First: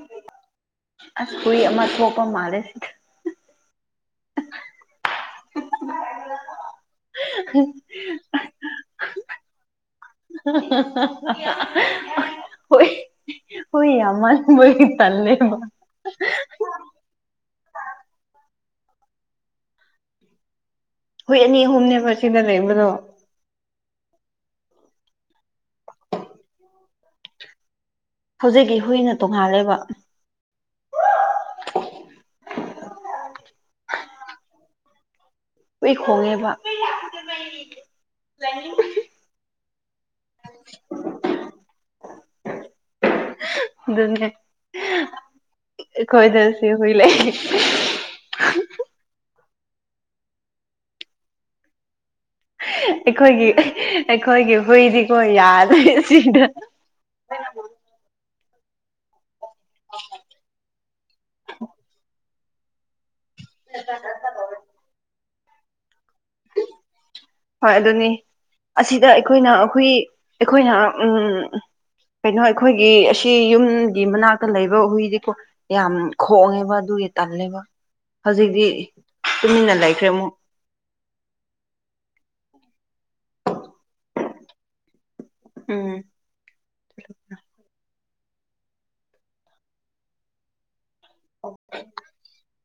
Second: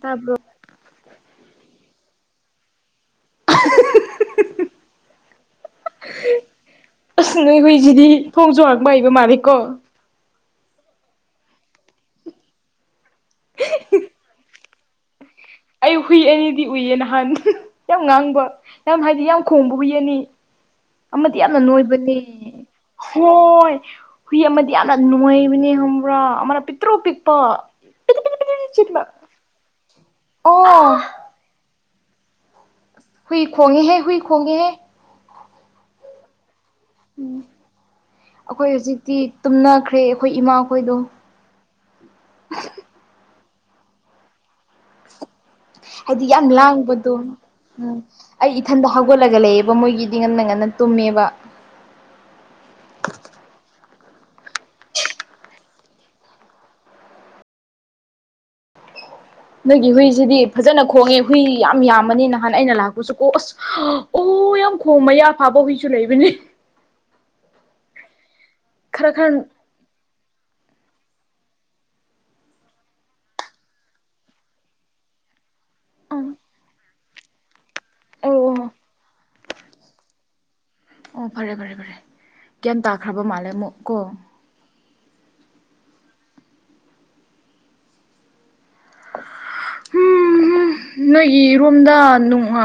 ꯇꯥꯄ ꯑꯁ ꯊꯣꯏ ꯑ ꯊꯣꯛꯄ ꯃꯥꯂꯁ ꯑꯁ ꯅꯣꯏ ꯍꯣꯏꯏꯁꯤꯗꯤ ꯊꯣꯡ ꯆꯔꯛꯄ ꯍꯩꯕ ꯃꯥꯂꯦꯀꯣ ꯍꯣꯏ ꯍꯣꯏ ꯑꯃꯔ ꯃꯣꯏ ꯇꯦ ꯑꯩ ꯍꯨꯏ ꯑꯅꯤꯗꯤ ꯎꯏꯌꯦ ꯅꯍꯥꯟ ꯌꯥꯝ ꯉꯥꯡꯕ ꯌꯥꯝ ꯍꯥꯏꯗꯤ ꯌꯥꯝ ꯈꯣꯡꯕꯕꯨ ꯌꯦꯅꯤ ꯑꯃꯗꯤ ꯍꯨꯏ ꯌꯥꯝꯅ ꯑꯅꯤ ꯑꯍꯨꯝꯅꯦꯕ ꯅꯣꯏꯕꯅꯦ ꯁꯤꯗ ꯂꯩꯕꯗꯣ ꯍꯣꯏ ꯍꯨꯏ ꯑꯃꯗꯤ ꯌꯥꯝꯅ ꯅꯅꯨꯡꯉꯕꯅꯦ ꯈꯪꯕ꯭ꯔꯥ ꯑꯃꯅ ꯄꯤꯛꯇ꯭ꯔꯣ ꯄꯤꯛꯄ ꯄꯤꯗꯤ ꯄꯤꯗꯤ ꯄꯤꯗꯤ ꯍꯧꯖꯤꯛꯀꯤ ꯆꯤꯛꯄ ꯍꯨꯏꯅ ꯇꯣꯡꯉꯥꯜꯂꯦꯕ ꯑꯣ ꯍꯨꯏ ꯈꯣꯡꯉꯦ ꯍꯦ ꯍꯨꯏ ꯈꯣꯡꯉꯦ ꯍꯦ ꯍꯨꯏ ꯈꯣꯡꯉꯦꯕ ꯎꯝ ꯑꯩꯈꯣꯏ ꯍꯧꯖꯤꯛꯇꯤ ꯇꯨꯝꯅꯈ꯭ꯔꯦ ꯑꯩꯈꯣꯏ ꯏꯃꯥꯈꯣꯏꯗꯣ [unintelligible] ꯑꯗꯨꯅꯦ ꯍꯥꯏꯗꯤ ꯑꯩꯈꯣꯏ ꯗ ꯌꯥꯝ ꯂꯥꯡꯕꯗꯣ [unintelligible] ꯎꯝ ꯑꯩ ꯏꯊꯟꯗ ꯍꯧꯒꯠꯂꯒ ꯂꯩꯌꯦꯕ ꯃꯣꯏꯒꯤꯗꯤ ꯉꯟꯅ ꯉꯟꯅ ꯇꯨꯝꯃꯦꯕ ꯑꯩꯈꯣꯏꯒꯤ ꯑꯩꯈꯣꯏꯒꯤ ꯍꯨꯏꯗꯤꯀꯣ ꯌꯥꯗ꯭ꯔꯦ ꯁꯤꯗ ꯅꯣꯏꯒꯤ ꯍꯨꯏꯁꯤꯗꯤ ꯐꯖꯅ ꯈꯣꯡꯉꯦ ꯍꯨꯏ ꯌꯥꯝꯃꯅꯤ ꯅꯍꯥꯟ ꯑꯩꯅ ꯂꯥꯛꯄ ꯑꯣ ꯑꯁ ꯑꯣ ꯌꯥꯝ ꯈꯣꯡ ꯃꯌꯥ ꯐꯥꯕ ꯍꯨꯏꯁꯨ ꯂꯩꯕꯅꯤ ꯍꯣꯏ ꯑꯗꯨꯅꯤ ꯑꯁꯤꯗ ꯈꯔ ꯈꯔ ꯑꯩꯈꯣꯏꯅ ꯑꯩꯈꯣꯏ ꯑꯩꯈꯣꯏꯅ ꯎꯝ ꯀꯩꯅꯣ ꯑꯩꯈꯣꯏꯒꯤ ꯑꯁꯤ ꯌꯨꯝꯒꯤ ꯃꯅꯥꯛꯇ ꯂꯩꯕ ꯍꯨꯏꯗꯤꯀꯣ ꯌꯥꯝ ꯑꯪ ꯈꯣꯡꯉꯦꯕ ꯑꯗꯨꯒꯤ ꯇꯜꯂꯦꯕ ꯑꯣ ꯍꯧꯖꯤꯛꯇꯤ ꯑꯣ ꯇꯨꯃꯤꯟꯅ ꯂꯩꯈ꯭ꯔꯦ ꯑꯃꯨꯛ ꯑꯣ ꯐꯔꯦ ꯐꯔꯦ ꯐꯔꯦ ꯀꯌꯥꯝ ꯇꯥꯈ꯭ꯔꯕ ꯃꯥꯜꯂꯦ ꯑꯃꯨꯛ ꯀꯣ ꯎꯝ ꯅꯣꯏꯒꯤ ꯔꯣꯝꯗ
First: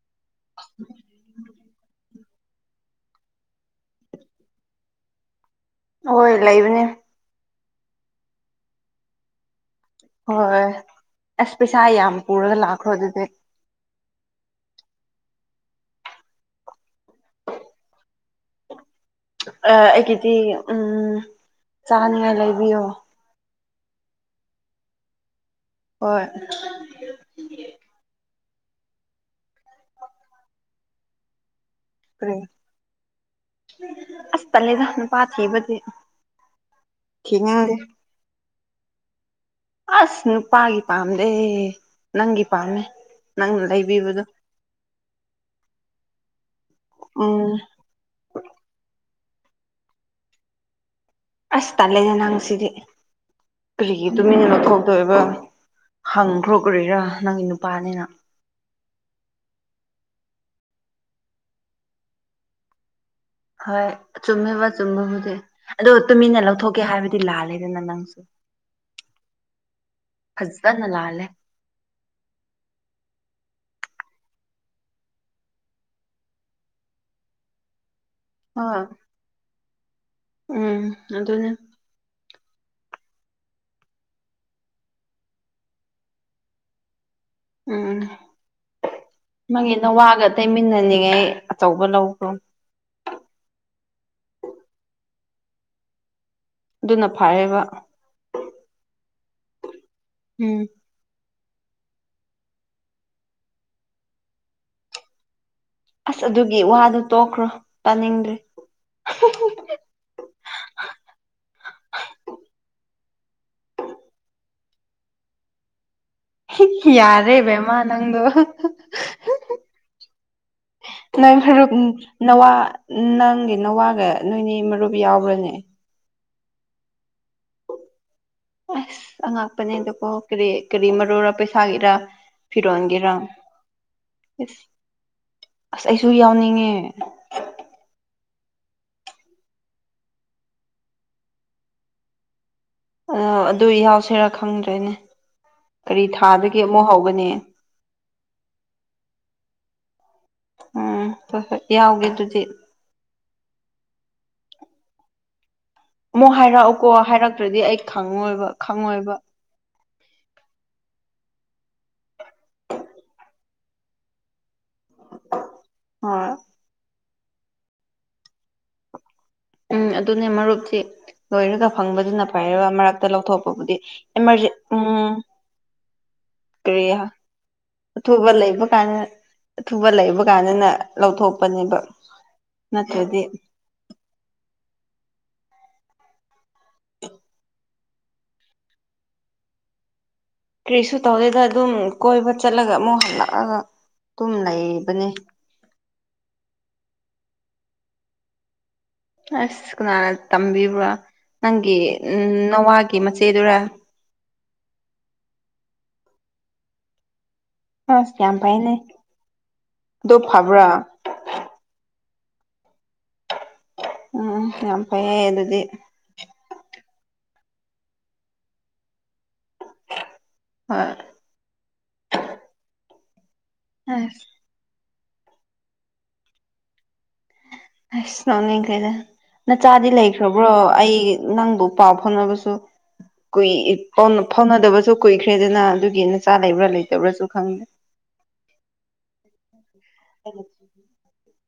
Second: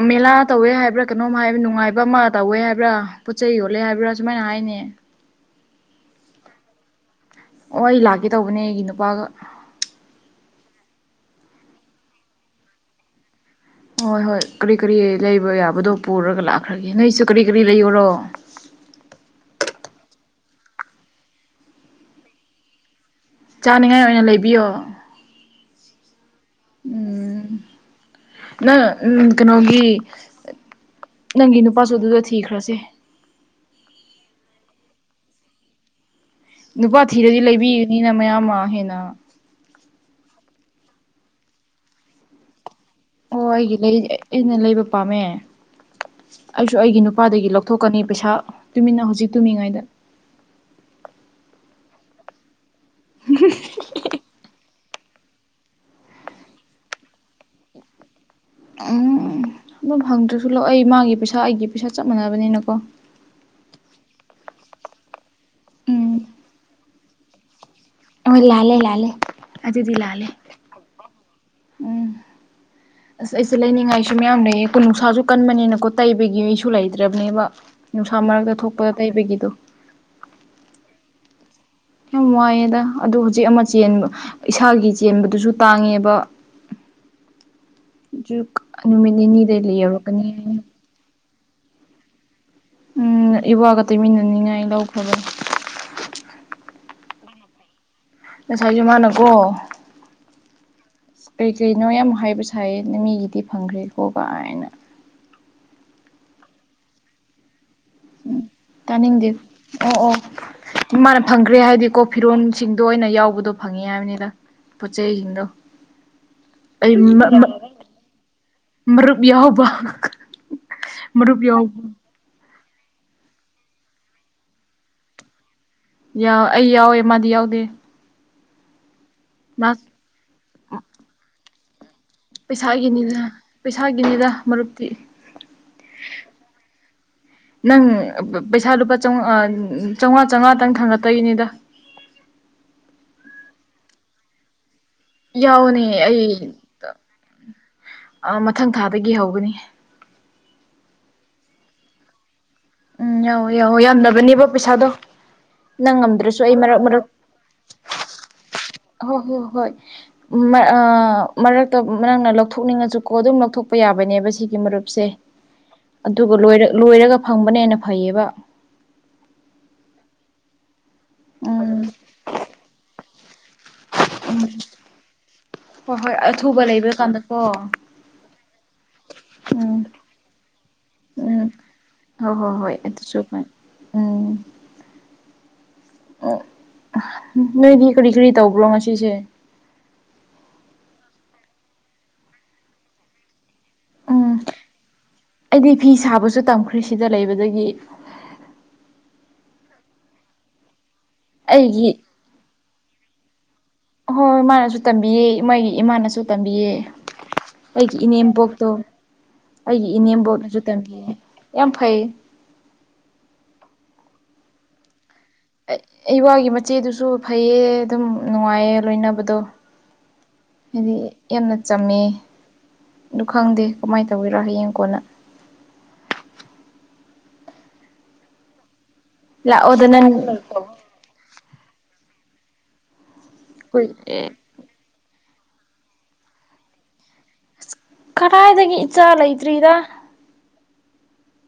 ꯃꯦꯂꯥ ꯇꯧꯋꯦ ꯍꯥꯏꯕ꯭ꯔꯥ ꯀꯩꯅꯣꯝ ꯍꯥꯏꯕ ꯅꯨꯡꯉꯥꯏꯕ ꯑꯃ ꯇꯧꯋꯦ ꯍꯥꯏꯕ꯭ꯔꯥ ꯄꯣꯠ ꯆꯩ ꯌꯣꯜꯂꯦ ꯍꯥꯏꯕ꯭ꯔꯥ ꯁꯨꯃꯥꯏꯅ ꯍꯥꯏꯅꯦ ꯍꯣꯏ ꯂꯩꯕꯅꯦ ꯑꯣ ꯑꯩ ꯂꯥꯛꯀꯦ ꯇꯧꯕꯅꯦ ꯑꯩꯒꯤ ꯅꯨꯄꯥꯒ ꯍꯣꯏꯏ ꯑꯁ ꯄꯩꯁꯥ ꯌꯥꯝ ꯄꯨꯔꯒ ꯂꯥꯛꯈ꯭ꯔꯣ ꯑꯗꯨꯗꯤ ꯍꯣꯏ ꯍꯣꯏ ꯀꯔꯤ ꯀꯔꯤ ꯂꯩꯕ ꯌꯥꯕꯗꯣ ꯄꯨꯔꯒ ꯂꯥꯛꯈ꯭ꯔꯒꯦ ꯅꯣꯏꯁꯨ ꯀꯔꯤ ꯀꯔꯤ ꯂꯩꯑꯣꯔꯣ ꯑꯥ ꯑꯩꯒꯤꯗꯤ ꯎꯝꯝ ꯆꯥꯅꯤꯉꯥꯏ ꯂꯩꯕꯤꯌꯣ ꯆꯥꯅꯤꯡꯉꯥꯏ ꯑꯣꯏꯅ ꯂꯩꯕꯤꯌꯣ ꯍꯣꯏ ꯎꯝ ꯅ ꯎꯝ ꯀꯩꯅꯣꯒꯤ ꯅꯪꯒꯤ ꯅꯨꯄꯥꯁꯨ ꯑꯗꯨꯗ ꯀꯔꯤ ꯊꯤꯈ꯭ꯔꯁꯦ ꯑꯁ ꯇꯟꯂꯦꯗꯥ ꯅꯨꯄꯥ ꯊꯤꯕꯗꯤ ꯅꯨꯄꯥ ꯊꯤꯔꯗꯤ ꯊꯤꯅꯤꯡꯗꯦ ꯂꯩꯕꯤꯔꯥꯅꯤꯅ ꯃꯌꯥꯝ ꯃꯥꯡ ꯍꯦꯟꯅ ꯑꯁ ꯅꯨꯄꯥꯒꯤ ꯄꯥꯝꯗꯦ ꯅꯪꯒꯤ ꯄꯥꯝꯃꯦ ꯑꯣ ꯅꯪꯅ ꯑꯩꯒꯤ ꯂꯩ ꯂꯩꯕꯤꯕꯗꯣ ꯑꯩꯅ ꯂꯩꯕ ꯄꯥꯝꯃꯦ ꯑꯩꯁꯨ ꯑꯩꯒꯤ ꯅꯨꯄꯥꯗꯒꯤ ꯎꯝ ꯂꯧꯊꯣꯛ ꯀꯅꯤ ꯄꯩꯁꯥ ꯇꯨꯃꯤꯟꯅ ꯍꯧꯖꯤꯛ ꯇꯨꯝꯃꯤꯉꯩꯗ ꯑꯁ ꯇꯥꯜꯂꯦꯗ ꯅꯪ ꯁꯤꯗꯤ ꯀꯔꯤꯒꯤ ꯇꯨꯃꯤꯟꯅ ꯂꯧꯊꯣꯛꯇꯣꯏꯕ ꯍꯪꯒ꯭ꯔꯣ ꯀꯔꯤꯔ ꯅꯪꯒꯤ ꯅꯨꯄꯥꯅꯤꯅ ꯎꯝ ꯑꯗꯨꯝ ꯍꯪꯗ꯭ꯔꯁꯨ ꯂꯧꯏ ꯃꯥꯒꯤ ꯄꯩꯁꯥ ꯑꯩꯒꯤ ꯄꯩꯁꯥ ꯆꯞ ꯃꯥꯟꯅꯕꯅꯤꯅꯀꯣ ꯍꯣꯏ ꯆꯨꯝꯃꯦꯕ ꯆꯨꯝꯕꯕꯨꯗꯤ ꯑꯗꯣ ꯎꯝ ꯇꯨꯃꯤꯟꯅ ꯂꯧꯊꯣꯛꯀꯦ ꯍꯥꯏꯕꯗꯤ ꯂꯥꯜꯂꯦꯗꯅ ꯅꯪꯁꯨ ꯍꯣꯏ ꯂꯥꯜꯂꯦ ꯂꯥꯜꯂꯦ ꯑꯗꯨꯗꯤ ꯂꯥꯜꯂꯦ ꯐꯖꯅꯥ ꯂꯥꯥꯜꯂꯦ ꯎꯝ [inaudible] ꯑꯁ ꯑꯩꯁꯦ ꯂꯩꯅꯤꯡꯉꯥꯏꯁꯨ ꯃꯌꯥꯝ ꯂꯩꯌꯦꯀꯣ ꯅꯨꯡꯁꯥꯁꯨ ꯀꯟꯕꯅꯤꯅꯀꯣ ꯇꯩꯕꯒꯤ ꯃꯍꯤꯁꯨ ꯂꯩꯇ꯭ꯔꯕꯅꯦꯕ ꯅꯨꯡꯁꯥ ꯃꯔꯛꯇ ꯍꯣꯏ ꯊꯣꯛꯄꯗ ꯇꯩꯕꯒꯤꯗꯣ ꯎꯝ ꯑꯗꯨꯅꯥ ꯌꯥꯝ ꯋꯥꯏꯌꯦꯗ ꯑꯗꯨ ꯍꯧꯖꯤꯛ ꯑꯃ ꯆꯦꯟꯕ ꯏꯁꯥꯒꯤ ꯆꯦꯟꯕꯗꯨꯁꯨ ꯇꯥꯡꯉꯦꯕ ꯎꯝ ꯖꯨꯛ ꯅꯨꯃꯤꯠ ꯅꯤꯅꯤꯗ ꯂꯩ ꯌꯧꯔꯛꯀꯅꯤ [unintelligible] ꯇꯧꯕ ꯂꯧꯕ꯭ꯔꯣ ꯎꯝ ꯏꯋꯥꯒ ꯇꯩꯃꯤꯟꯅꯅꯤꯡꯉꯥꯏ ꯂꯧꯈ꯭ꯔꯕꯅꯦ ꯑꯗꯨꯅ ꯐꯔꯦꯕ ꯉꯁꯥꯏꯁꯨ ꯃꯥꯅꯀꯣ ꯎꯝ ꯀꯩ ꯀꯔꯤꯅꯣ ꯌꯥꯝ ꯍꯥꯏꯕ ꯁꯥꯏꯌꯦ ꯃꯤꯒꯤꯗꯤ ꯐꯪꯈ꯭ꯔꯦꯀꯣ ꯒꯥꯏꯅ ꯑꯁ ꯑꯗꯨꯒꯤ ꯋꯥꯗꯣ ꯇꯣꯛꯈ꯭ꯔꯣ ꯇꯥꯅꯤꯡꯗ꯭ꯔꯦ ꯇꯥꯅꯤꯡꯗꯦ ꯑꯣ ꯑꯣ ꯃꯥꯅ ꯐꯪꯈ꯭ꯔꯦ ꯍꯥꯏꯗꯤꯀꯣ ꯐꯤꯔꯣꯟꯁꯤꯡꯗꯣ ꯑꯣꯏꯅ ꯌꯥꯎꯕꯗꯣ ꯐꯪꯉꯦ ꯍꯥꯏꯕꯅꯤꯗ ꯄꫭꯠꯆꯩꯩ ꯖꯤꯡꯗꯣ ꯌꯥꯔꯦ ꯕꯦꯝꯃ ꯅꯪꯗꯣ ꯃꯔꯨꯞ ꯌꯥꯎꯕ ꯅꯪ ꯃꯔꯨꯞ ꯈꯔ ꯎꯝ ꯌꯥꯎꯕ ꯅꯋꯥ ꯅꯪꯒꯤ ꯅꯋꯥꯒ ꯅꯣꯏꯅꯤ ꯃꯔꯨꯞ ꯌꯥꯎꯕ꯭ꯔꯅꯦ ꯌꯥ ꯑꯩ ꯌꯥꯎꯋꯦ ꯃꯥꯗꯤ ꯌꯥꯎꯗꯦ ꯑꯁ ꯃꯥ ꯑꯉꯛꯄꯅꯦꯗꯀꯣ ꯀꯔꯤ ꯀꯔꯤ ꯃꯔꯨꯔ ꯄꯩꯁꯥꯒꯤꯔ ꯐꯤꯔꯣꯜꯒꯤꯔꯥ ꯄꯩꯁꯥꯒꯤꯅꯤꯗ ꯄꯩꯁꯥꯒꯤꯅꯤꯗ ꯑꯦꯁ ꯃꯔꯨꯞꯇꯤ ꯑꯁ ꯑꯩꯁꯨ ꯌꯥꯎꯅꯤꯡꯉꯦ ꯅꯪ ꯄꯩꯁꯥ ꯂꯨꯄꯥ ꯆꯧꯉꯥ ꯆꯧꯉꯥ ꯆꯧꯉꯥꯇꯪ ꯊꯥꯡꯒꯠꯇꯣꯏꯅꯤꯗ ꯑ ꯑꯗꯨ ꯍꯥꯎꯁꯤꯔꯥ ꯈꯪꯗ꯭ꯔꯦꯅꯦ ꯌꯥꯎꯒꯅꯤ ꯀꯔꯤ ꯑꯩ ꯊꯥꯗꯒꯤ ꯑꯃꯨꯛ ꯍꯧꯒꯅꯤ ꯑ ꯃꯊꯪ ꯊꯥꯗꯒꯤ ꯍꯧꯒꯅꯤ ꯎꯝ ꯍꫭꯏ ꯍꯣꯏ ꯌꯥꯎꯒꯦ ꯑꯗꯨꯗꯤ ꯎꯝ ꯌꯥꯎꯋꫭ ꯌꯥꯎꯋꫭ ꯌꯥꯝꯗꯕꯅꯦꯕ ꯄꯩꯁꯥꯗꯣ ꯅꯪ ꯑꯃꯨꯛ ꯉꯝꯗ꯭ꯔꯁꯨ ꯑꯩ ꯃꯔꯛ ꯍꯥꯏꯔꯛꯎꯀꯣ ꯍꯥꯏꯔꯛꯇ꯭ꯔꯗꯤ ꯑꯩ ꯈꯪꯉꯣꯏꯕ ꯈꯪꯉꯣꯏꯕ ꯍꫭ ꯍꯣ ꯍꯣꯏ ꯃ ꯑ ꯃꯔꯛꯇ ꯃ ꯅꯪꯅ ꯂꯧꯊꯣꯛꯅꯤꯡꯉꯁꯨꯀꯣ ꯑꯗꯨꯝ ꯂꯧꯊꯣꯛꯄ ꯌꯥꯕꯅꯦꯕ ꯁꯤ ꯗꯤ ꯃꯔꯨꯞꯁꯦ ꯍꯣꯏ ꯑꯗꯨꯒ ꯂꯣꯏꯔꯒ ꯐꯪꯕꯅ ꯍꯦꯟꯅ ꯐꯩꯌꯦꯕ ꯎꯝ ꯑꯗꯨꯅꯦ ꯃꯔꯨꯞꯁꯤ ꯂꯣꯏꯔꯒ ꯎꯝ ꯐꯪꯕꯗꯨꯅ ꯐꯩꯌꯦꯕ ꯃꯔꯛꯇ ꯂꯧꯊꯣꯛ ꯗꯨꯕꯨꯗꯤ ꯎꯝ ꯏꯃꫪꯖ ꯎꯝ ꯀꯔꯤ ꯍ ꯑꯣ ꯑꯊꯨꯕ ꯂꯩꯕ ꯀꯥꯟꯅ ꯑꯊꯨꯕ ꯂꯩꯕ ꯀꯥꯟꯗꯅ ꯎꯝ ꯂꯧꯊꯣꯛꯄꯅꯦꯕ ꯍꯣꯏ ꯍꯣꯏ ꯍꯣꯏ ꯅꯠꯇ꯭ꯔꯗꯤ ꯑꯗꯨꯁꯨ ꯐꯩ ꯎꯝ ꯅꯣꯏꯗꯤ ꯀꯔꯤ ꯀꯔꯤ ꯇꯧꯕ꯭ꯔꯣ ꯉꯁꯤꯁꯦ ꯀꯔꯤꯁꯨ ꯇꯧꯗꯦꯗ ꯑꯗꯨꯝ ꯀꯣꯏꯕ ꯆꯠꯂꯒ ꯑꯃꯨꯛ ꯍꯜꯂꯛꯑꯒ ꯇꯨꯝ ꯎꯝ ꯂꯩꯕꯅꯦ ꯑꯩꯗꯤ ꯐꯤ ꯁꯥꯕꯁꯨ ꯇꯝꯈ꯭ꯔꯦ ꯁꯤꯗ ꯂꯩꯕꯗꯒꯤ ꯑꯁ ꯀꯅꯥꯅ ꯇꯝꯕꯤꯕ꯭ꯔ ꯅꯪꯒꯤ ꯑꯩꯒꯤ ꯎꯝ ꯅꯋꯥꯒꯤ ꯃꯆꯦꯗꯨꯔ ꯍꯣꯏ ꯃꯥꯅꯁꯨ ꯇꯝꯕꯤꯌꯦ ꯃꯣꯏꯒꯤ ꯏꯃꯥꯅꯁꯨ ꯇꯝꯕꯤꯌꯦ ꯑꯩꯒꯤ ꯑꯁ ꯌꯥꯝ ꯏꯅꯦꯝꯄꯣꯛꯇꯣ ꯐꯩꯅꯦ ꯑꯩꯒꯤ ꯑꯗꯨ ꯏꯅꯦꯝꯕꯣꯛꯅꯁꯨ ꯐꯕ꯭ꯔꯥ ꯇꯝꯕꯤꯌꯦ ꯌꯥꯝ ꯐꯩꯌꯦ ꯎꯝ ꯎꯝ ꯌꯥꯝ ꯐꯩꯌꯦ ꯑꯗꯨꯗꯤ ꯏꯋꯥꯒꯤ ꯃꯆꯦꯗꯨꯁꯨ ꯐꯩꯌꯦ ꯑꯗꯨꯝ ꯅꯨꯡꯉꯥꯏꯌꯦ ꯂꯣꯏꯅꯕꯗꯣ ꯍꯣꯏ ꯍꯥꯏꯗꯤ ꯌꯥꯝꯅ ꯆꯝꯃꯦ ꯑꯗꯨ ꯈꯪꯗꯦ ꯀꯃꯥꯏꯅ ꯑꯁ ꯇꯧꯒꯦꯔꯣ ꯍꯌꯦꯡ ꯀꯣꯟꯅ ꯑꯁ ꯅꫭꯛꯅꯤꯡꯈ꯭ꯔꯦꯗ ꯂꯥꯛꯑꯣꯗ ꯅꯆꯥꯗꯤ ꯅꯪ ꯂꯩꯈ꯭ꯔꯕ꯭ꯔꯣ ꯑꯩ ꯅꯪꯕꯨ ꯄꯥꯎ ꯐꯥꯎꯅꯕꯁꯨ ꯀꯨꯢ ꯀꯨꯏ ꯐꯥꯎꯅꯗꯕꯁꯨ ꯀꯨꯏꯈ꯭ꯔꯦꯗꯅ ꯑꯗꯨꯒꯤ ꯅꯆꯥ ꯂꯩꯕ꯭ꯔ ꯂꯩꯇꯕ꯭ꯔꯁꯨ ꯀꯔꯥꯏꯗꯒꯤ ꯏꯆꯥ ꯂꯩꯇ꯭ꯔꯤꯗ [inaudible] [inaudible]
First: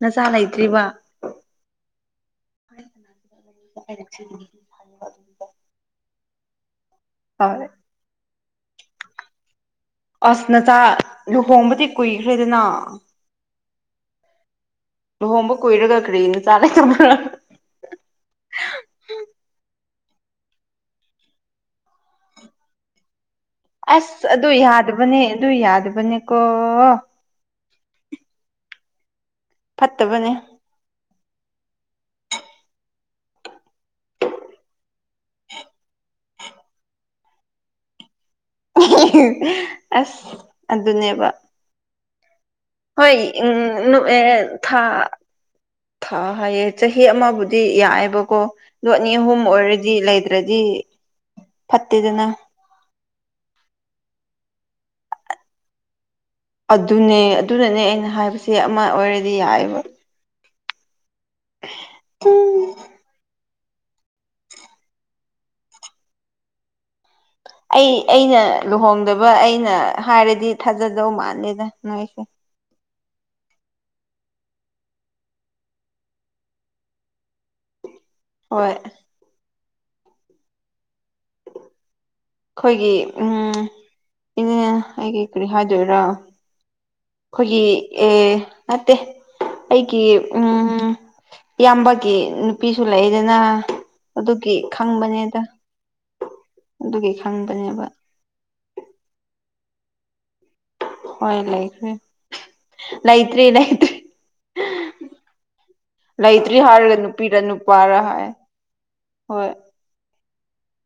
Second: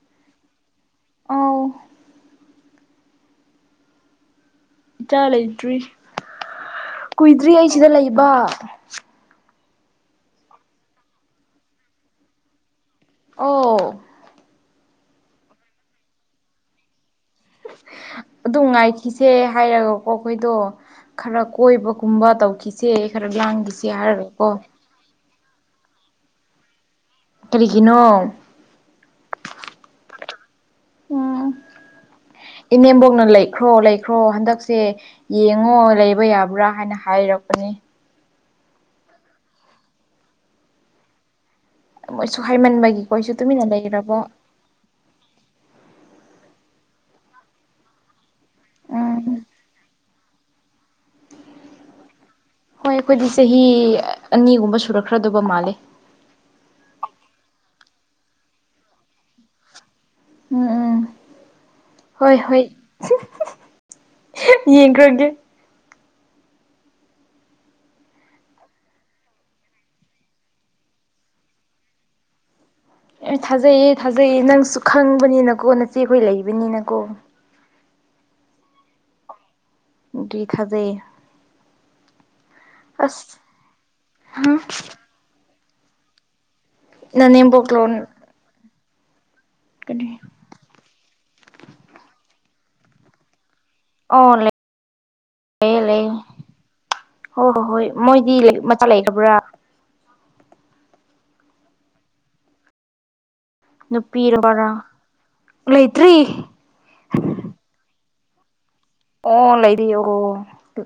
ꯅꯆꯥꯥ ꯂꯩꯇ꯭ꯔꯤꯕ ꯑꯥꯎ [inaudible] ꯏꯆꯥ ꯂꯩꯇ꯭ꯔꯤ ꯀꯨꯏꯗ꯭ꯔꯤ ꯑꯩ ꯁꯤꯗ ꯂꯩꯕ ꯑꯁ ꯅꯆꯥ ꯂꯨꯍꯣꯡꯕꯗꯤ ꯀꯨꯏꯈ꯭ꯔꯦꯗꯅ ꯑꯣ ꯂꯨꯍꯣꯡꯕ ꯀꯨꯏꯔꯒ ꯀꯔꯤꯒꯤ ꯅꯆꯥ ꯂꯩꯇꯕ꯭ꯔ ꯑꯗꯨꯝ ꯉꯥꯏꯈꯤꯁꯦ ꯍꯥꯏꯔꯒꯀꯣ ꯑꯈꯣꯏꯗꯣ ꯈꯔ ꯀꯣꯏꯕꯒꯨꯝꯕ ꯇꯧꯈꯤꯁꯦ ꯈꯔ ꯂꯥꯡꯒꯤ ꯑꯁ ꯑꯗꯨ ꯌꯥꯗꯕꯅꯦ ꯑꯗꯨ ꯌꯥꯗꯕꯅꯦꯀꯣ ꯀꯔꯤꯒꯤꯅꯣ ꯐꯠꯇꯕꯅꯦ [inaudible] ꯏꯅꯦꯝꯕꯣꯛꯅ ꯂꯩꯈ꯭ꯔꯣ ꯂꯩꯈ꯭ꯔꯣ ꯍꯟꯗꯛꯁꯦ ꯌꯦꯡꯉꯣ ꯂꯩꯕ ꯌꯥꯕ꯭ꯔꯥ ꯍꯥꯏꯅ ꯍꯥꯏꯔꯛꯄꯅꯤ ꯑꯁ ꯑꯗꯨꯅꯦꯕ ꯃꯣꯏꯁꯨ ꯍꯥꯏꯃꯟꯕꯒꯤꯀꯣ ꯍꯣꯏ ꯑꯩꯁꯨ ꯇꯨꯃꯤꯟꯅ ꯎꯝ ꯂꯩꯔꯕ ꯑꯦ ꯊꯥ ꯊꯥ ꯍꯥꯏꯌꯦ ꯆꯍꯤ ꯑꯃꯕꯨꯗꯤ ꯌꯥꯏꯌꯦꯕꯀꯣ ꯂꯣꯠꯅꯤ ꯎꯝ ꯑꯍꯨꯝ ꯑꯣꯏꯔꯗꯤ ꯂꯩꯗ꯭ꯔꯗꯤ ꯐꯠꯇꯦꯗꯅ ꯍꯣꯏ ꯑꯩꯈꯣꯏꯗꯤ ꯆꯍꯤ ꯑꯅꯤꯒꯨꯝꯕ ꯁꯨꯔꯛꯈ꯭ꯔꯗꯕ ꯃꯥꯜꯂꯦ ꯑꯗꯨꯅꯦ ꯑꯗꯨꯅꯅꯦ ꯑꯩꯅ ꯍꯥꯏꯕꯁꯦ ꯑꯃ ꯑꯣꯏꯔꯗꯤ ꯌꯥꯏꯌꯦꯕ ꯎꯝ ꯎꯝ ꯍꯣꯏ ꯍꯣꯏ ꯌꯦꯡꯈ꯭ꯔꯒꯦ ꯑꯩ ꯑꯩꯅ ꯂꯨꯍꯣꯡꯗꯕ ꯑꯩꯅ ꯍꯥꯏꯔꯗꯤ ꯊꯥꯖꯗꯧ ꯃꯥꯜꯂꯦꯗ ꯅꯣꯏꯁꯦ ꯑꯦ ꯊꯥꯖꯩꯌꯦ ꯊꯥꯖꯩꯌꯦ ꯅꯪꯁꯨ ꯈꯪꯕꯅꯤꯅꯀꯣ ꯅꯆꯦ ꯑꯩꯈꯣꯏ ꯂꯩꯕꯅꯤꯅꯀꯣ ꯍꯣꯏ [unintelligible] ꯈꯣꯏꯒꯤ ꯑꯁ ꯎꯝ ꯍꯨꯝ ꯑꯩꯒꯤ ꯀꯔꯤ ꯍꯥꯏꯗꯣꯏꯔꯥ ꯈꯣꯏꯒꯤ ꯅꯅꯦꯝꯕꯣꯛ ꯂꯣꯟ ꯑꯦ ꯅꯠꯇꯦ ꯑꯩꯒꯤ ꯀꯔꯤ ꯎꯝꯝ ꯏꯌꯥꯝꯕꯒꯤ ꯅꯨꯄꯤꯁꯨ ꯂꯩꯗꯅ ꯑꯗꯨꯒꯤ ꯈꯪꯕꯅꯦꯗ ꯂꯩ ꯂꯩ ꯑꯗꯨꯒꯤ ꯍꯣꯏ ꯍꯣꯏ ꯈꯪꯕꯅꯦꯕ ꯍꯣꯏ ꯃꯣꯏꯗꯤ ꯃꯆꯥ ꯂꯩꯈ꯭ꯔꯕ꯭ꯔꯥ ꯍꯣꯏ ꯂꯩꯈ꯭ꯔꯦ ꯂꯩꯇ꯭ꯔꯦ ꯂꯩ ꯅꯨꯄꯤꯔ ꯄꯔ ꯂꯩꯇ꯭ꯔꯤ [unintelligible] ꯄꯤꯔꯅꯨꯄꯥꯔꯥ ꯍꯥꯏ ꯍꯣꯏ ꯑꯣ ꯂꯩꯔꯤ ꯑꯣ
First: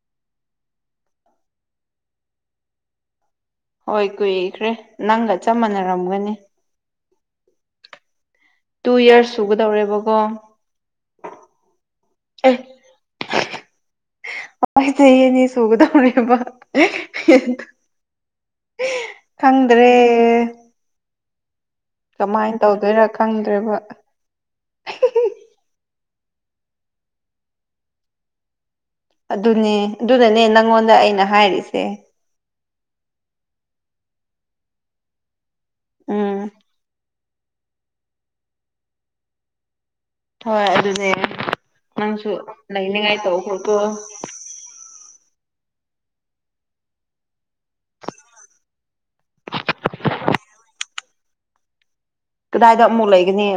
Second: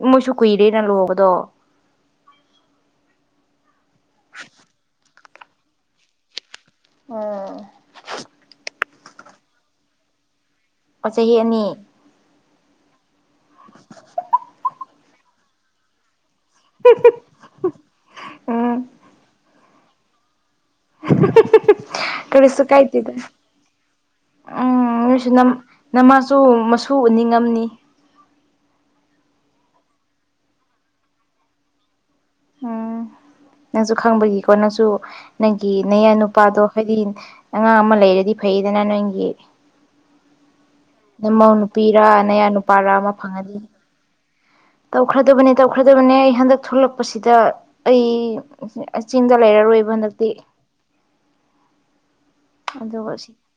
ꯃꯣꯏꯁꯨ ꯀꯨꯏꯔꯦꯅ ꯂꯨꯍꯣꯡꯕꯗꯣ ꯍꯣꯏ ꯀꯨꯏꯈ꯭ꯔꯦ ꯅꯪꯒ ꯆꯞ ꯃꯥꯟꯅꯔꯝꯒꯅꯤ ꯑꯣ ꯇꯨ ꯌ꯭ꯔꯁ ꯁꯨꯒꯗꯧꯔꯦꯕꯀꯣ ꯑꯣ ꯆꯍꯤ ꯑꯅꯤ ꯑꯦ ꯍꯣꯏ ꯆꯍꯤ ꯑꯅꯤ ꯁꯨꯒ ꯗꯧꯔꯦꯕ ꯑꯦ ꯎꯝ ꯈꯪꯗ꯭ꯔꯦ [inaudible] ꯀꯃꯥꯏꯅ ꯀꯔꯤꯁꯨ ꯇꯧꯗꯣꯏꯔꯥ ꯀꯥꯏꯗꯦꯗ ꯈꯪꯗ꯭ꯔꯦꯕ ꯎꯝ ꯅꯣꯏꯁꯨ ꯅꯝ ꯅꯃꯥꯁꯨ ꯃꯁꯨ ꯎꯅꯤꯡꯉꯝꯅꯤ ꯑꯗꯨꯅꯦ ꯑꯗꯨꯅꯅꯦ ꯅꯪꯉꯣꯟꯗ ꯑꯩꯅ ꯍꯥꯏꯔꯤꯁꯦ ꯎꯝ ꯅꯪꯁꯨ ꯈꯪꯕꯒꯤꯀꯣ ꯅꯪꯁꯨ ꯅꯪꯒꯤ ꯅꯌꯥ ꯎꯝ ꯅꯨꯨꯄꯥꯗꯣ ꯍꯥꯏꯗꯤ ꯑꯉꯥꯡ ꯑꯃ ꯂꯩꯔꯗꯤ ꯐꯩꯗꯅ ꯅꯪꯒꯤ ꯍꯣꯏ ꯑꯗꯨꯅꯦ ꯅꯃꯧ ꯅꯨꯄꯤꯔ ꯅꯪꯁꯨ ꯅꯌꯥ ꯅꯨꯄꯥꯔ ꯑꯃ ꯂꯩꯅꯤꯡꯉꯥꯏ ꯇꯧ ꯐꯪꯉꯗꯤ ꯈ꯭ꯔꯣꯀꯣ ꯇꯧꯈ꯭ꯔꯗꯕꯅꯦ ꯇꯧꯈ꯭ꯔꯗꯕꯅꯦ ꯑꯩ ꯍꯟꯗꯛ ꯊꯣꯛꯂꯛꯄꯁꯤꯗ ꯑꯩ ꯆꯤꯡꯗ ꯂꯩꯔꯔꯣꯏꯕ ꯍꯟꯗꯛꯇꯤ ꯀꯗꯥꯏꯗ ꯑꯃꯨꯛ ꯑꯗꯨꯒ ꯁꯤ ꯂꯩꯒꯅꯤ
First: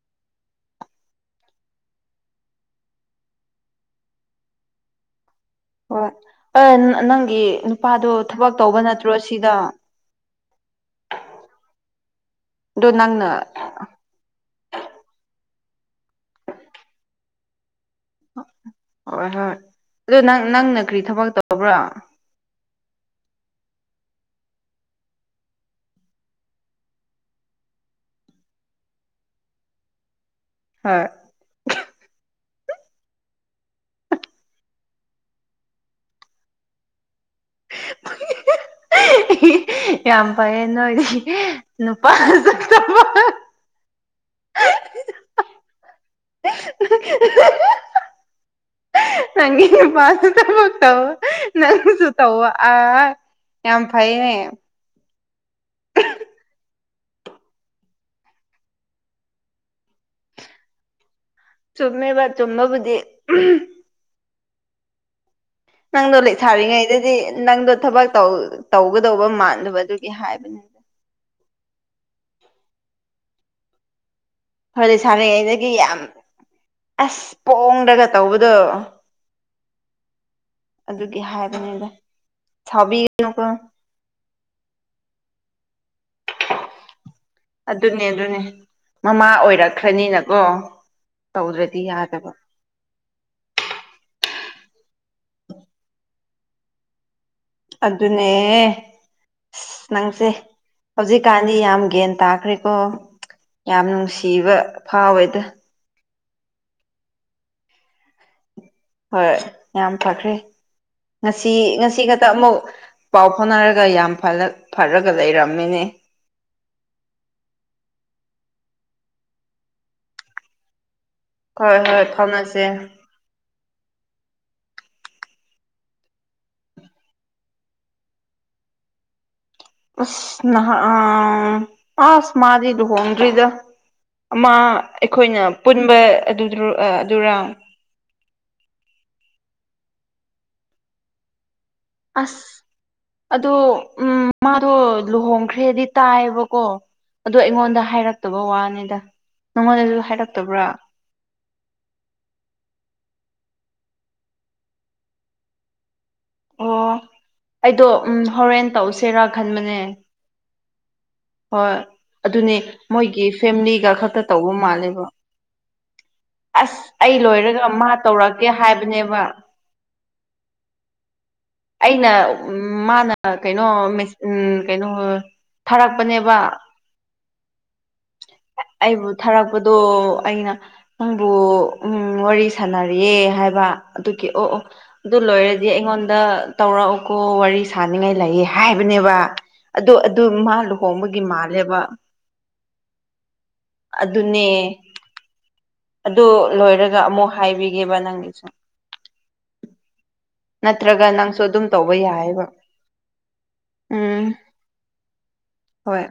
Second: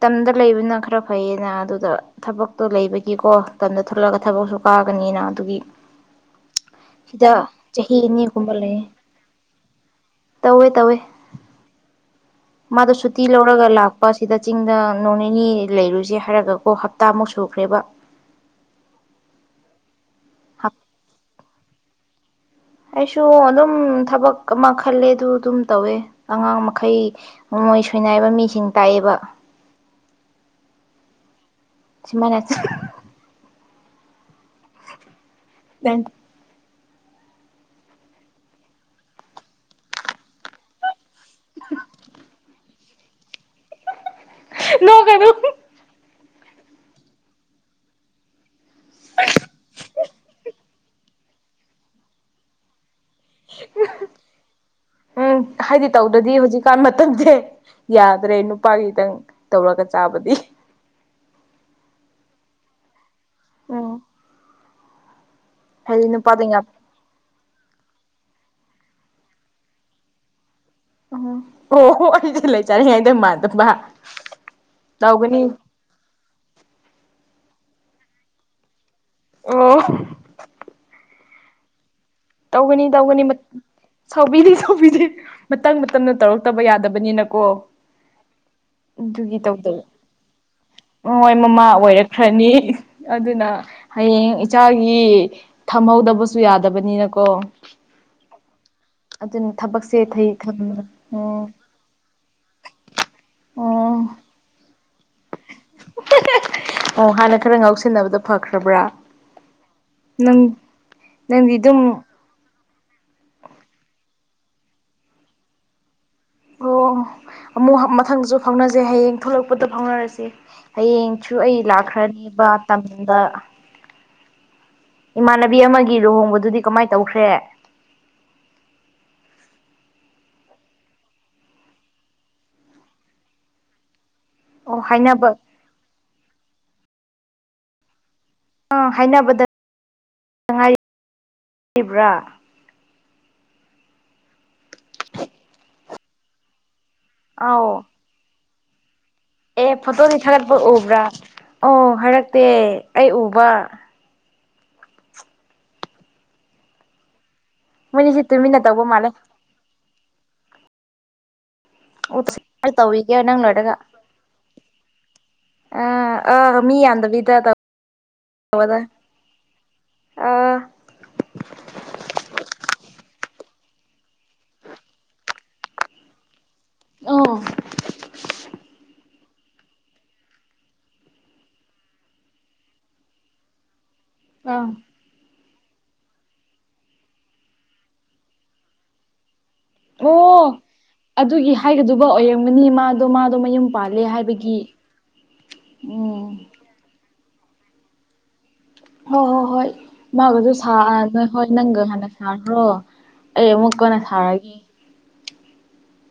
ꯇꯝꯗ ꯂꯩꯕꯅ ꯈꯔ ꯐꯩꯌꯦꯅ ꯑꯗꯨꯗ ꯊꯕꯛꯇꯣ ꯂꯩꯕꯒꯤꯀꯣ ꯇꯝꯗ ꯊꯣꯛꯂꯛꯑꯒ ꯊꯕꯛꯁꯨ ꯀꯥꯒꯅꯤꯅ ꯑꯗꯨꯒꯤ ꯍꯣꯏ ꯁꯤꯗ ꯅꯪꯒꯤ ꯆꯍꯤ ꯅꯨꯄꯥꯗꯣ ꯊꯕꯛ ꯑꯅꯤꯒꯨꯝꯕ ꯇꯧꯕ ꯂꯩ ꯅꯠꯇ꯭ꯔꯣ ꯁꯤꯗ ꯇꯧꯋꯦ ꯇꯧꯋꯦ ꯑꯗꯣ ꯃꯥꯗꯣ ꯁꯨꯇꯤ ꯅꯪꯅ ꯂꯧꯔꯒ ꯂꯥꯛ ꯑꯣ ꯁꯤꯗ ꯆꯤꯡꯗ ꯅꯣꯡ ꯅꯤꯅꯤ ꯂꯩꯔꯨꯁꯦ ꯍꯥꯏꯔꯒꯀꯣ ꯍꯞꯇꯥꯃꯨꯛ ꯁꯨꯈ꯭ꯔꯦꯕ ꯍꯣꯏ ꯍꯣꯏ ꯑꯣ ꯅꯪ ꯅꯪꯅ ꯀꯔꯤ ꯊꯕꯛ ꯇꯧꯕ꯭ꯔꯥ ꯑꯩꯁꯨ ꯑꯗꯨꯝ ꯊꯕꯛ ꯑꯃ ꯈꯜꯂꯦ ꯑꯗꯨ ꯑꯗꯨꯝ ꯇꯧꯋꯦ ꯑꯉꯥꯡ ꯃꯈꯩ ꯅꯣꯡꯃꯣꯏ ꯁꯣꯏꯅꯥꯏꯕ ꯃꯤꯁꯤꯡ ꯇꯥꯛꯑꯦꯕ ꯍꯣꯏ ꯁꯤꯃꯅꯦ ꯌꯥꯝ ꯐꯩꯌꯦꯦ ꯅꯣꯏꯗꯤ ꯅꯨꯄꯥ [inaudible] ꯅꯣꯡ ꯀꯩꯅꯣ [inaudible] ꯅꯪꯒꯤ ꯅꯨꯄꯥꯁꯨ ꯊꯕꯛ ꯇꯧ ꯅꯪꯁꯨ ꯇꯧꯑꯣ ꯑ ꯌꯥꯝ ꯐꯥꯏꯅꯦ ꯎꯝ ꯍꯥꯏꯗꯤ ꯇꯧꯗ꯭ꯔꯗꯤ ꯍꯧꯖꯤꯛꯀꯥꯟ ꯃꯇꯝꯁꯦ ꯌꯥꯗ꯭ꯔꯦ ꯅꯨꯄꯥꯒꯤꯇꯪ ꯇꯧꯔꯒ ꯆꯥꯕꯗꯤ ꯆꯨꯝꯃꯦꯕ ꯆꯨꯝꯕꯕꯨꯗꯤ ꯎꯝ ꯍꯥꯏꯗꯤ ꯅꯪꯗꯣ ꯅꯨꯄꯥꯗꯣ ꯌꯥꯝ ꯂꯩꯁꯥꯔꯤꯉꯩꯗꯗꯤ ꯅꯪꯗꯣ ꯊꯕꯛ ꯇꯧ ꯇꯧꯒꯗꯧꯕ ꯃꯥꯟꯗꯕ ꯑꯗꯨꯒꯤ ꯍꯥꯏꯕꯅꯤ ꯑꯣ ꯑꯣ ꯍꯣ ꯑꯩꯁꯦ ꯂꯩꯁꯥꯔꯤꯉꯩꯗ ꯃꯥꯟꯗꯕ ꯍꯣꯏ ꯇꯧꯒꯅꯤ ꯂꯩꯁꯔꯤꯉꯩꯗꯗꯤ ꯌꯥꯝ ꯑꯁ ꯄꯣꯡꯔꯒ ꯇꯧꯕꯗꯣ ꯑꯣ ꯑꯗꯨꯒꯤ ꯍꯥꯏꯕꯅꯤꯗ ꯇꯧꯒꯅꯤ ꯇꯧꯒꯅꯤ ꯁꯥꯎꯕꯤꯒꯅꯨꯀꯣ ꯁꯥꯎꯕꯤꯗꯤ ꯁꯥꯎꯕꯤꯗ ꯃꯇꯝ ꯃꯇꯝꯅ ꯇꯧꯔꯛꯇꯕ ꯌꯥꯗꯕꯅꯤꯅ ꯑꯗꯨꯅꯦ ꯑꯗꯨꯅꯦ ꯃꯃꯥ ꯑꯗꯨꯒꯤ ꯇꯧꯗꯕ ꯑꯣꯏꯔꯛꯈ꯭ꯔꯅꯤꯅꯀꯣ ꯍꯣꯏ ꯃꯃꯥ ꯇꯧꯗ꯭ꯔꯗꯤ ꯌꯥꯗꯕ ꯑꯣꯏꯔꯛꯈ꯭ꯔꯅꯤ ꯑꯗꯨꯅ ꯍꯌꯦꯡ ꯏꯆꯥꯒꯤ ꯊꯝꯍꯧꯗꯕꯁꯨ ꯌꯥꯗꯕꯅꯤꯅꯀꯣ ꯑꯗꯨꯅꯦ ꯑꯗꯨꯅ ꯑꯁ ꯊꯕꯛꯁꯦ ꯅꯪꯁꯦ ꯊꯩ ꯊꯝꯕ ꯎꯝ ꯍꯧꯖꯤꯛꯀꯥꯟꯗꯤ ꯌꯥꯝ ꯒ꯭ꯌꯥꯟ ꯇꯥꯈ꯭ꯔꯦ ꯣ ꯌꯥꯝ ꯑꯣ ꯅꯨꯡꯁꯤꯕ ꯐꯥꯎꯋꯦꯗ ꯑꯣ ꯍꯥꯟꯅ ꯈꯔ ꯉꯥꯎꯁꯤꯟꯅꯕꯗ ꯐꯈ꯭ꯔꯕ꯭ꯔꯥ ꯍꯣꯏ ꯌꯥꯝ ꯐꯈ꯭ꯔꯦ ꯅꯪ ꯉꯁꯤ ꯅꯪꯗꯤ ꯑꯗꯨꯝ ꯉꯁꯤ ꯍꯦꯛꯇ ꯑꯃꯨꯛ ꯄꯥꯎ ꯐꯥꯎꯅꯔꯒ ꯌꯥꯝ ꯐꯔꯒ ꯂꯩꯔꯝꯃꯤꯅꯦ ꯑꯣ ꯑꯃꯨꯛ ꯃꯊꯪꯁꯨ ꯐꯥꯎꯅꯖꯩ ꯍꯌꯦꯡ ꯊꯣꯛꯂꯛꯄꯗ ꯐꯥꯎꯅꯔꯁꯤꯦ ꯍꯌꯦꯡꯁꯨ ꯑꯩ ꯍꯣꯏ ꯍꯣꯏ ꯂꯥꯛꯈ꯭ꯔꯅꯦꯕ ꯑ ꯐꯥꯎꯅꯁꯦ ꯗ ꯏꯃꯥꯟꯅꯕꯤ ꯑꯃꯒꯤ ꯂꯨꯍꯣꯡꯕꯗꯨꯗꯤ ꯀꯃꯥꯏꯅ ꯇꯧꯈ꯭ꯔꯦ ꯑꯁ ꯅꯍ ꯑ ꯑꯁ ꯃꯥꯗꯨ ꯍꯣꯡ꯭ꯔꯔꯤꯗ ꯑꯃ ꯑꯣ ꯍꯥꯏꯅꯕ ꯑꯩꯈꯣꯏꯅ ꯄꯨꯟꯕ ꯑꯗꯨꯔ ꯑꯥ ꯍꯥꯏꯅꯕꯗꯥꯏꯔꯤ ꯑꯁ ꯑꯗꯣ ꯎꯝ ꯃꯥꯗꯣ ꯂꯨꯍꯣꯡꯈ꯭ꯔꯦꯗꯤ ꯇꯥꯏꯌꯦꯕꯀꯣ ꯑꯗꯣ ꯑꯩꯉꯣꯟꯗ ꯑꯥꯎ ꯍꯥꯏꯔꯛꯇꯕ ꯋꯥꯅꯤꯗ ꯑꯦ ꯅꯪꯉꯣꯟꯗꯁꯨ ꯐꯣꯇꯣꯗꯤ ꯊꯥꯒꯠꯄ ꯍꯥꯏꯔꯛꯇꯕ꯭ꯔꯥ ꯎꯕ꯭ꯔꯥ ꯑꯣ ꯍꯥꯏꯔꯛꯇꯦ ꯑꯩ ꯎꯕ ꯑꯣ ꯑꯩꯗꯣ ꯎꯝ ꯃꯣꯏꯅꯤꯁꯦ ꯇꯨꯃꯤꯟꯅ ꯍꯣꯔꯦꯟ ꯇꯧꯕ ꯃꯥꯜꯂꯦ ꯇꯧꯁꯦꯔꯥ ꯈꯟꯕꯅꯦ ꯍꯣꯏ ꯑꯗꯨꯅꯤ ꯇꯧꯏꯒꯦ ꯃꯣꯏꯒꯤ ꯅꯪ ꯂꯣꯏꯔꯒ ꯐꯦꯃꯤꯂꯤꯒ ꯈꯛꯇ ꯇꯧꯕ ꯃꯥꯜꯂꯦꯕ ꯑꯥ ꯑꯥ ꯑꯁ ꯃꯤ ꯑꯩ ꯌꯥꯝꯗꯕꯤꯗ ꯂꯣꯏꯔꯒ ꯃꯥ ꯇꯧꯔꯛꯀꯦ ꯇꯧꯕꯗ ꯍꯥꯏꯕꯅꯦꯕ ꯑꯥ ꯑꯩꯅ ꯎ ꯃꯥꯅ ꯀꯩꯅꯣ ꯎꯝ ꯀꯩꯅꯣ ꯊꯥꯔꯛꯄꯅꯦꯕ ꯑ ꯑꯩꯕꯨ ꯊꯥꯔꯛꯄꯗꯣ ꯑꯩꯅ ꯅꯪꯕꯨ ꯎꯝ ꯋꯥꯔꯤ ꯁꯥꯟꯅꯔꯤꯌꯦꯦ ꯍꯥꯏꯕ ꯑꯗꯨꯒꯤ ꯑꯣ ꯑꯣ ꯑꯥ ꯑꯗꯨ ꯂꯣꯏꯔꯗꯤ ꯑꯩꯉꯣꯟꯗ ꯇꯧꯔꯛꯎꯀꯣ ꯋꯥꯔꯤ ꯁꯥꯅꯤꯡꯉꯥꯏ ꯂꯩꯑ ꯍꯥꯏꯕꯅꯦꯕ ꯑꯗꯨ ꯑꯗꯨ ꯑꯣ ꯃꯥ ꯂꯨꯍꯣꯡꯕꯒꯤ ꯑꯗꯨꯒꯤ ꯃꯥꯜꯂꯦꯕ ꯍꯥꯏꯒꯗꯕ ꯑꯣꯏꯔꯝꯒꯅꯤ ꯃꯥꯗꯣ ꯃꯥꯗꯣ ꯃꯌꯨꯝ ꯄꯥꯜꯂꯦ ꯑꯗꯨꯅꯦ ꯍꯥꯏꯕꯒꯤ ꯑꯣ ꯑꯗꯨ ꯂꯣꯏꯔꯒ ꯑꯃꯨꯛ ꯍꯥꯏꯕꯤꯒꯦꯕ ꯅꯪꯒꯤꯁꯨ ꯍꯣꯏ ꯍꯣꯏ ꯍꯣꯏ ꯃꯥꯒꯁꯨ ꯁꯥ ꯅꯠꯇ꯭ꯔꯒ ꯅꯣꯏ ꯅꯪꯁꯨ ꯍꯣꯏ ꯑꯗꯨꯝ ꯅꯪꯒ ꯇꯧꯕ ꯍꯥꯟꯅ ꯌꯥꯏꯑꯕ ꯁꯥꯈ꯭ꯔꯣ ꯑꯩ ꯑꯃꯨꯛꯀꯟꯅ ꯎꯝ ꯁꯥꯔꯒꯦ ꯍꯣꯏ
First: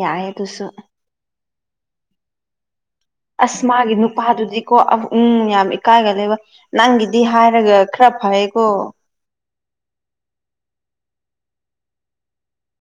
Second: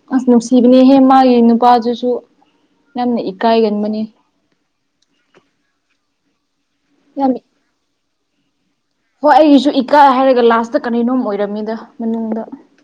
ꯌꯥꯏ ꯑꯁ ꯑꯗꯨꯁꯨ ꯅꯨꯡꯁꯤꯕꯅꯦꯍꯦ ꯃꯥꯒꯤ ꯅꯨꯄꯥꯗꯨꯁꯨ ꯌꯥꯝꯅ ꯑꯁꯃꯥꯒꯤ ꯏꯀꯥꯏꯒꯟꯕꯅꯦ ꯅꯨꯄꯥꯗꯨꯗꯤ ꯀꯣ ꯎꯝ ꯌꯥꯝ ꯏꯀꯥꯏꯒ ꯂꯩꯕ ꯅꯪꯒꯤꯗꯤ ꯌꯥꯝ ꯍꯥꯏꯔꯒ ꯈꯔ ꯐꯩꯀꯣ ꯍꯣꯏ ꯑꯩꯒꯤꯁꯨ ꯏꯀꯥꯏ ꯍꯥꯏꯔꯒ ꯂꯥꯁꯇ ꯀꯔꯤꯅꯣꯝ ꯑꯣꯏꯔꯝꯃꯤꯗ ꯃꯅꯨꯡꯗ